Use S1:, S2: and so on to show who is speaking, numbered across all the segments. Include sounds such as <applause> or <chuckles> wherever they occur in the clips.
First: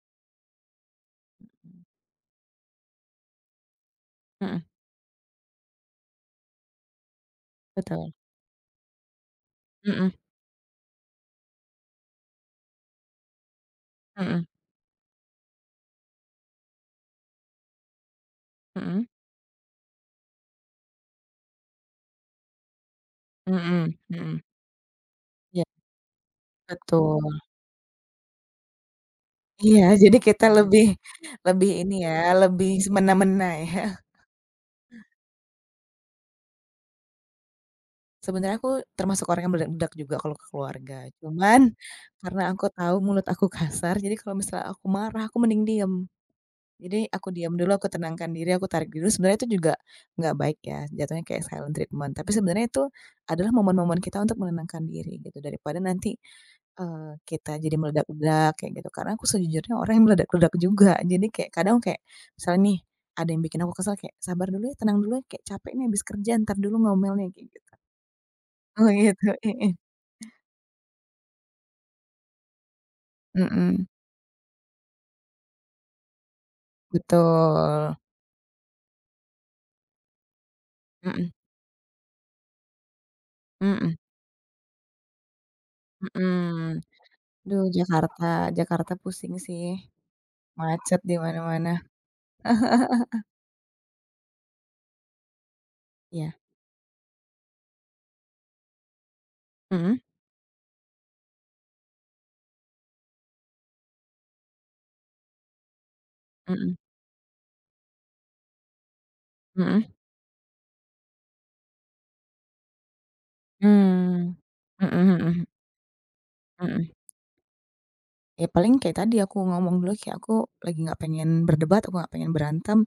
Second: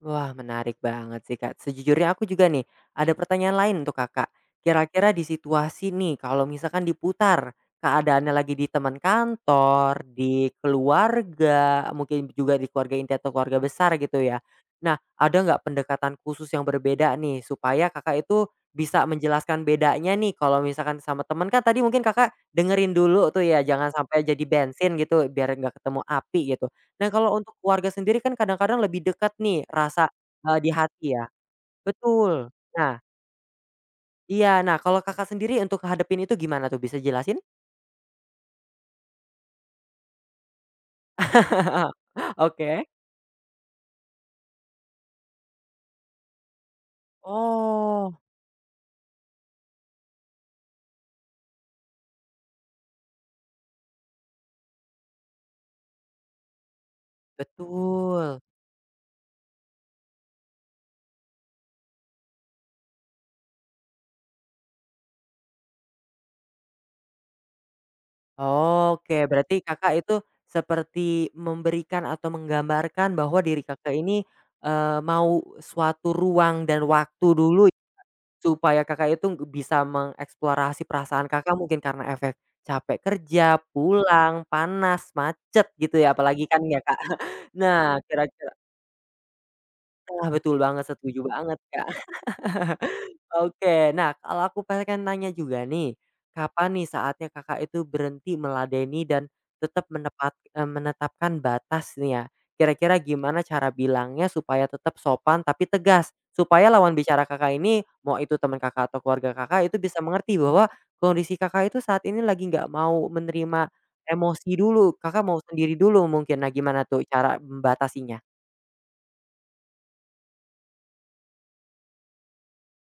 S1: Wah menarik banget sih, Kak. Sejujurnya aku juga nih, ada pertanyaan lain untuk, Kakak.
S2: Mhm.
S1: Kira-kira di situasi nih kalau misalkan diputar
S2: Betul.
S1: keadaannya lagi di teman kantor,
S2: Mhm.
S1: di keluarga, mungkin juga di keluarga inti atau keluarga besar gitu ya.
S2: Mhm.
S1: Nah, ada nggak pendekatan khusus yang berbeda nih, supaya Kakak itu bisa
S2: Mhm.
S1: menjelaskan bedanya nih. Kalau misalkan sama temen kan tadi mungkin Kakak dengerin dulu tuh ya jangan
S2: Mhm
S1: sampai
S2: mhm.
S1: jadi bensin gitu biar
S2: Ya.
S1: nggak ketemu api gitu. Nah kalau
S2: Betul.
S1: untuk keluarga sendiri kan kadang-kadang lebih deket nih
S2: Iya,
S1: rasa,
S2: jadi kita
S1: eee, di
S2: lebih
S1: hati ya.
S2: lebih ini ya
S1: Betul
S2: lebih
S1: nah
S2: semena-mena ya.
S1: Iya, nah kalau Kakak sendiri untuk ngehadapin itu gimana tuh bisa jelasin?
S2: Sebenarnya aku termasuk orang yang meledak juga kalau ke keluarga, cuman
S1: <laughs>
S2: karena aku
S1: Oke.
S2: tahu mulut aku kasar, jadi kalau misalnya aku marah aku mending diem. Jadi aku diem dulu, aku
S1: Oh.
S2: tenangkan diri, aku tarik dulu. Sebenarnya itu juga nggak baik ya, jatuhnya kayak silent treatment tapi sebenarnya itu adalah momen-momen kita untuk menenangkan diri gitu daripada nanti, eee, kita jadi
S1: Betul.
S2: meledak-ledak kayak gitu. Karena aku sejujurnya orang yang meledak-ledak juga jadi kek kadang kek misalnya nih ada yang bikin aku kesal kayak, "Sabar dulu ya tenang dulu ya, kayak capek nih habis kerja entar dulu ngomelnya," kayak gitu. Oh
S1: Oke,
S2: gitu.
S1: berarti
S2: Heeh.
S1: Kakak itu seperti memberikan atau menggambarkan bahwa diri
S2: Mhm.
S1: Kakak ini, eee, mau suatu ruang dan waktu dulu,
S2: Betul.
S1: supaya Kakak itu bisa mengeksplorasi perasaan
S2: Mhm.
S1: Kakak mungkin karena efek capek kerja,
S2: Mhm.
S1: pulang, panas, macet, gitu ya apalagi kan ya,
S2: Mhm,
S1: Kak. <chuckles>
S2: aduh
S1: Nah,
S2: Jakarta.
S1: kira-kira
S2: Jakarta pusing sih,
S1: Ah, betul banget
S2: macet d
S1: setuju banget,
S2: imana-mana.
S1: Kak, <laughs>
S2: <laughs>
S1: oke. Nah kalau aku pengen nanya juga nih,
S2: Iya.
S1: kapan nih saatnya Kakak itu berhenti meladeni dan tetap
S2: Mhm.
S1: menepat e menetapkan batas nih ya kira-kira gimana cara bilangnya supaya tetap sopan tapi tegas supaya
S2: Mhm.
S1: lawan bicara Kakak ini, mau itu temen Kakak, atau keluarga Kakak, itu
S2: Mhm.
S1: bisa mengerti bahwa kondisi Kakak itu saat ini lagi nggak mau menerima
S2: Mmm,
S1: emosi dulu,
S2: mhm
S1: Kakak mau
S2: mhm.
S1: sendiri dulu mungkin. Nah gimana
S2: Mhm.
S1: tuh cara membatasinya?
S2: Ya paling kayak tadi aku ngomong dulu kayak, "Aku lagi nggak pengen berdebat, aku nggak pengen berantem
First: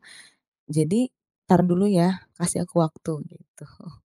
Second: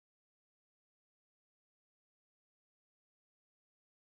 S2: jadi entar dulu ya kasih aku waktu," gitu.